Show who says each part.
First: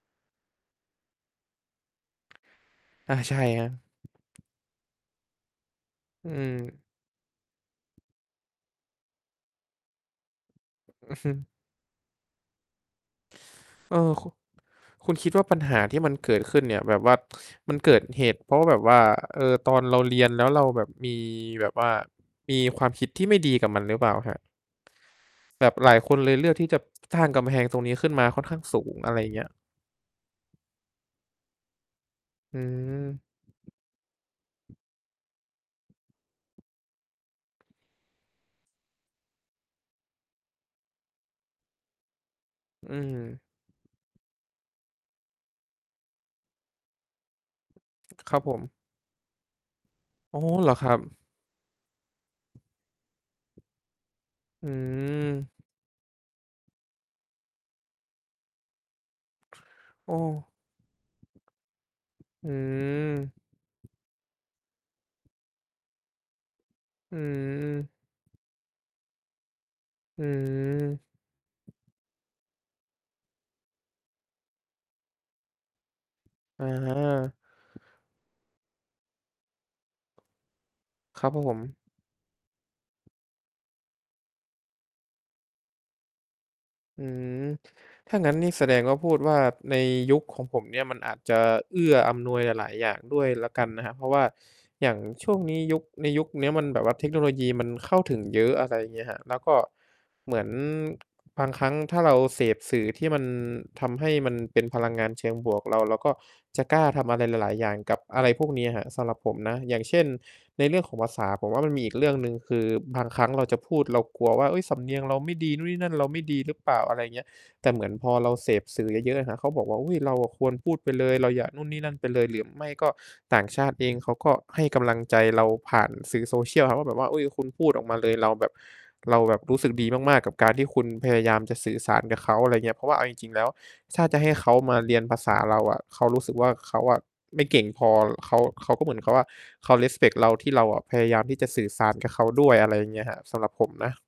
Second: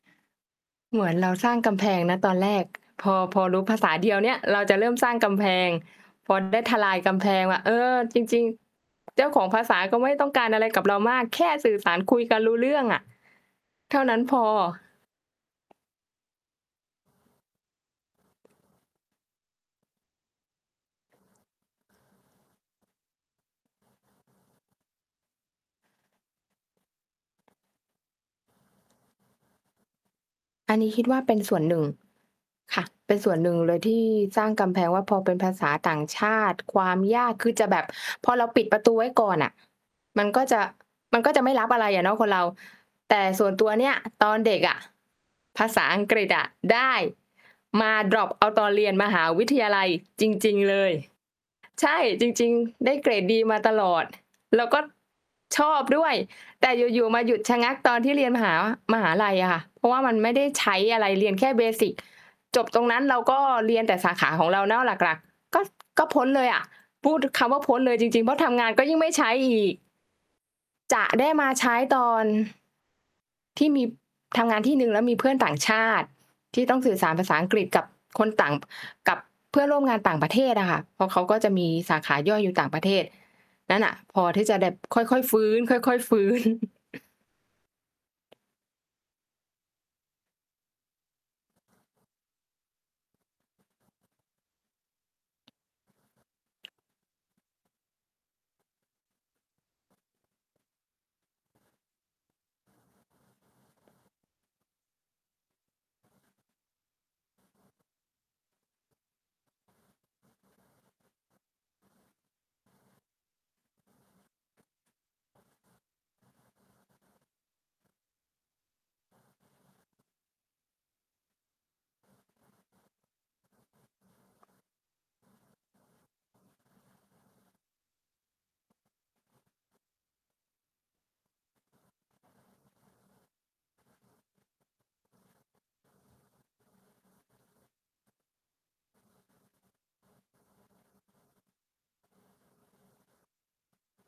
Speaker 1: เหมือนเราสร้างกำแพงนะ ตอนแรก พ
Speaker 2: อา
Speaker 1: อ
Speaker 2: ใช
Speaker 1: พ
Speaker 2: ่
Speaker 1: อรู
Speaker 2: ค
Speaker 1: ้
Speaker 2: รับ
Speaker 1: ภาษาเดียวเนี่ย เราจะเริ่มสร้างกำแพง
Speaker 2: อื
Speaker 1: พอได้ท
Speaker 2: ม
Speaker 1: ลายกำแพงอะ เออ จริง ๆ เจ้าของภาษาก็ไม่ต้องการอะไรกับเรา
Speaker 2: อ
Speaker 1: ม
Speaker 2: ือ
Speaker 1: าก
Speaker 2: ฮึ
Speaker 1: แค่สื่อสารคุยกันรู้เรื่องอะ เ
Speaker 2: เ
Speaker 1: ท
Speaker 2: อ
Speaker 1: ่า
Speaker 2: อ
Speaker 1: นั้น
Speaker 2: คุ
Speaker 1: พอ
Speaker 2: คุณคิดว่า ปัญหาที่มันเกิดขึ้นเนี่ย แบบว่ามันเกิดเหตุเพราะว่าแบบว่า เออ ตอนเราเรียน แล้วเราแบบมี แบบว่ามีความคิดที่ไม่ดีกับมันหรือเปล่าครับ? แบบหลายคนเลยเลือกที่จะสร้างกำแพงตรงนี้ขึ้นมาค่อนข้างสูง อะไรอย่างเงี้ย
Speaker 1: อันนี้คิดว่าเป็นส่วนหนึ่ง
Speaker 2: อื
Speaker 1: ค่ะ เป็นส่วน
Speaker 2: ม
Speaker 1: หนึ่งเลยที่สร้างกำแพงว่า พอเป็นภาษาต่างชาติ ความยาก คือจะแบบพอเราปิดประตูไว้ก่อนอะ มันก็จะ มันก็จะไม่รับอะไรอะเนาะคนเรา
Speaker 2: อื
Speaker 1: แต่
Speaker 2: ม
Speaker 1: ส่วนตัวเนี่ย ตอนเด็กอะภาษาอังกฤษอะได้ มาดร็อป
Speaker 2: ครั
Speaker 1: เ
Speaker 2: บ
Speaker 1: อา
Speaker 2: ผ
Speaker 1: ตอ
Speaker 2: ม
Speaker 1: นเรียนมหาวิทยาลัยจ
Speaker 2: อ๋อ
Speaker 1: ริง
Speaker 2: เหร
Speaker 1: ๆ
Speaker 2: อ
Speaker 1: เล
Speaker 2: ครั
Speaker 1: ย
Speaker 2: บ
Speaker 1: ใช่ จริง ๆ ได้เกรดดีมาตลอด แล
Speaker 2: อ
Speaker 1: ้
Speaker 2: ื
Speaker 1: วก็
Speaker 2: ม
Speaker 1: ชอบด้วย แต่อยู่ ๆ มาหยุดชะงักตอนที่เรียนมหา มหาลัยอะค่ะ เพราะว่า
Speaker 2: โ
Speaker 1: ม
Speaker 2: อ
Speaker 1: ันไม่ได้
Speaker 2: ้
Speaker 1: ใช้อะไร เรียนแค่ เบสิก
Speaker 2: อื
Speaker 1: จบตรงนั้นเรา
Speaker 2: ม
Speaker 1: ก็เรียนแต่สาขาของเราเนาะหลัก ๆ ก็ ส ก็พ้นเลยอะ พู
Speaker 2: อื
Speaker 1: ดคำว่าพ้น
Speaker 2: ม
Speaker 1: เลยจริง ๆ เพราะทำงานก็ยิ่งไม่ใช้อีก
Speaker 2: อื
Speaker 1: จ
Speaker 2: ม
Speaker 1: ะได้มาใช้ตอน ที่มี ทำงานที่หนึ่งแล้วมีเพื่อนต่างชาติที
Speaker 2: อ
Speaker 1: ่ต้องสื่อสารภาษ
Speaker 2: า
Speaker 1: าอังกฤษกับคนต่าง กับเพื่อนร่วมงานต่างประเทศอะค่ะ เพราะเข
Speaker 2: ค
Speaker 1: า
Speaker 2: รับ
Speaker 1: ก็จ
Speaker 2: ผ
Speaker 1: ะม
Speaker 2: ม
Speaker 1: ีสาขาย่อยอยู่ต่างประเทศ นั่นน่ะพอที่จะแบบ ค่อย ๆ ฟื้น ค่อย ๆ ฟื้น
Speaker 2: อืม ถ้างั้นนี่แสดงว่าพูดว่า ในยุคของผมเนี่ยมันอาจจะเอื้ออำนวยหลาย ๆ อย่างด้วยแล้วกันนะครับ เพราะว่าอย่างช่วงนี้ยุค ในยุคเนี้ยมันแบบว่าเทคโนโลยีมันเข้าถึงเยอะ อะไรอย่างเงี้ยครับ แล้วก็เหมือนบางครั้งถ้าเราเสพสื่อที่มันทำให้มันเป็นพลังงานเชิงบวก เรา เราก็จะกล้าทำอะไรหลาย ๆ อย่างกับอะไรพวกนี้อะครับ สำหรับผมนะ อย่างเช่น ในเรื่องของภาษาผมว่า มันมีอีกเรื่องหนึ่งคือ บางครั้งเราจะพูดเรากลัวว่า เฮ้ย สำเนียงเราไม่ดี นู่นนี่นั่นเราไม่ดีหรือเปล่า อะไรอย่างเงี้ย แต่เหมือนพอเราเสพสื่อเยอะ ๆ อะครับ เขาบอกว่า อุ๊ย เราอะควรพูดไปเลย เราอย่านู่นนี่นั่นไปเลย หรือไม่ก็ต่างชาติเองเขาก็ให้กำลังใจเราผ่านสื่อ Social อะครับ ว่าแบบว่า อุ๊ย คุณพูดออกมาเลย เราแบบ เราแบบรู้สึกดีมาก ๆ กับการที่คุณพยายามจะสื่อสารกับเขา อะไรเงี้ย เพราะว่าเอาจริง ๆ แล้ว ถ้าจะให้เขามาเรียนภาษาเราอะ เขารู้สึกว่า เขาอะไม่เก่งพอ เขา เขาก็เหมือนกับว่า เขา respect เราที่เราอะพยายามที่จะสื่อสารกับเขากับด้วย อะไรอย่างเงี้ยครับ สำหรับผมนะ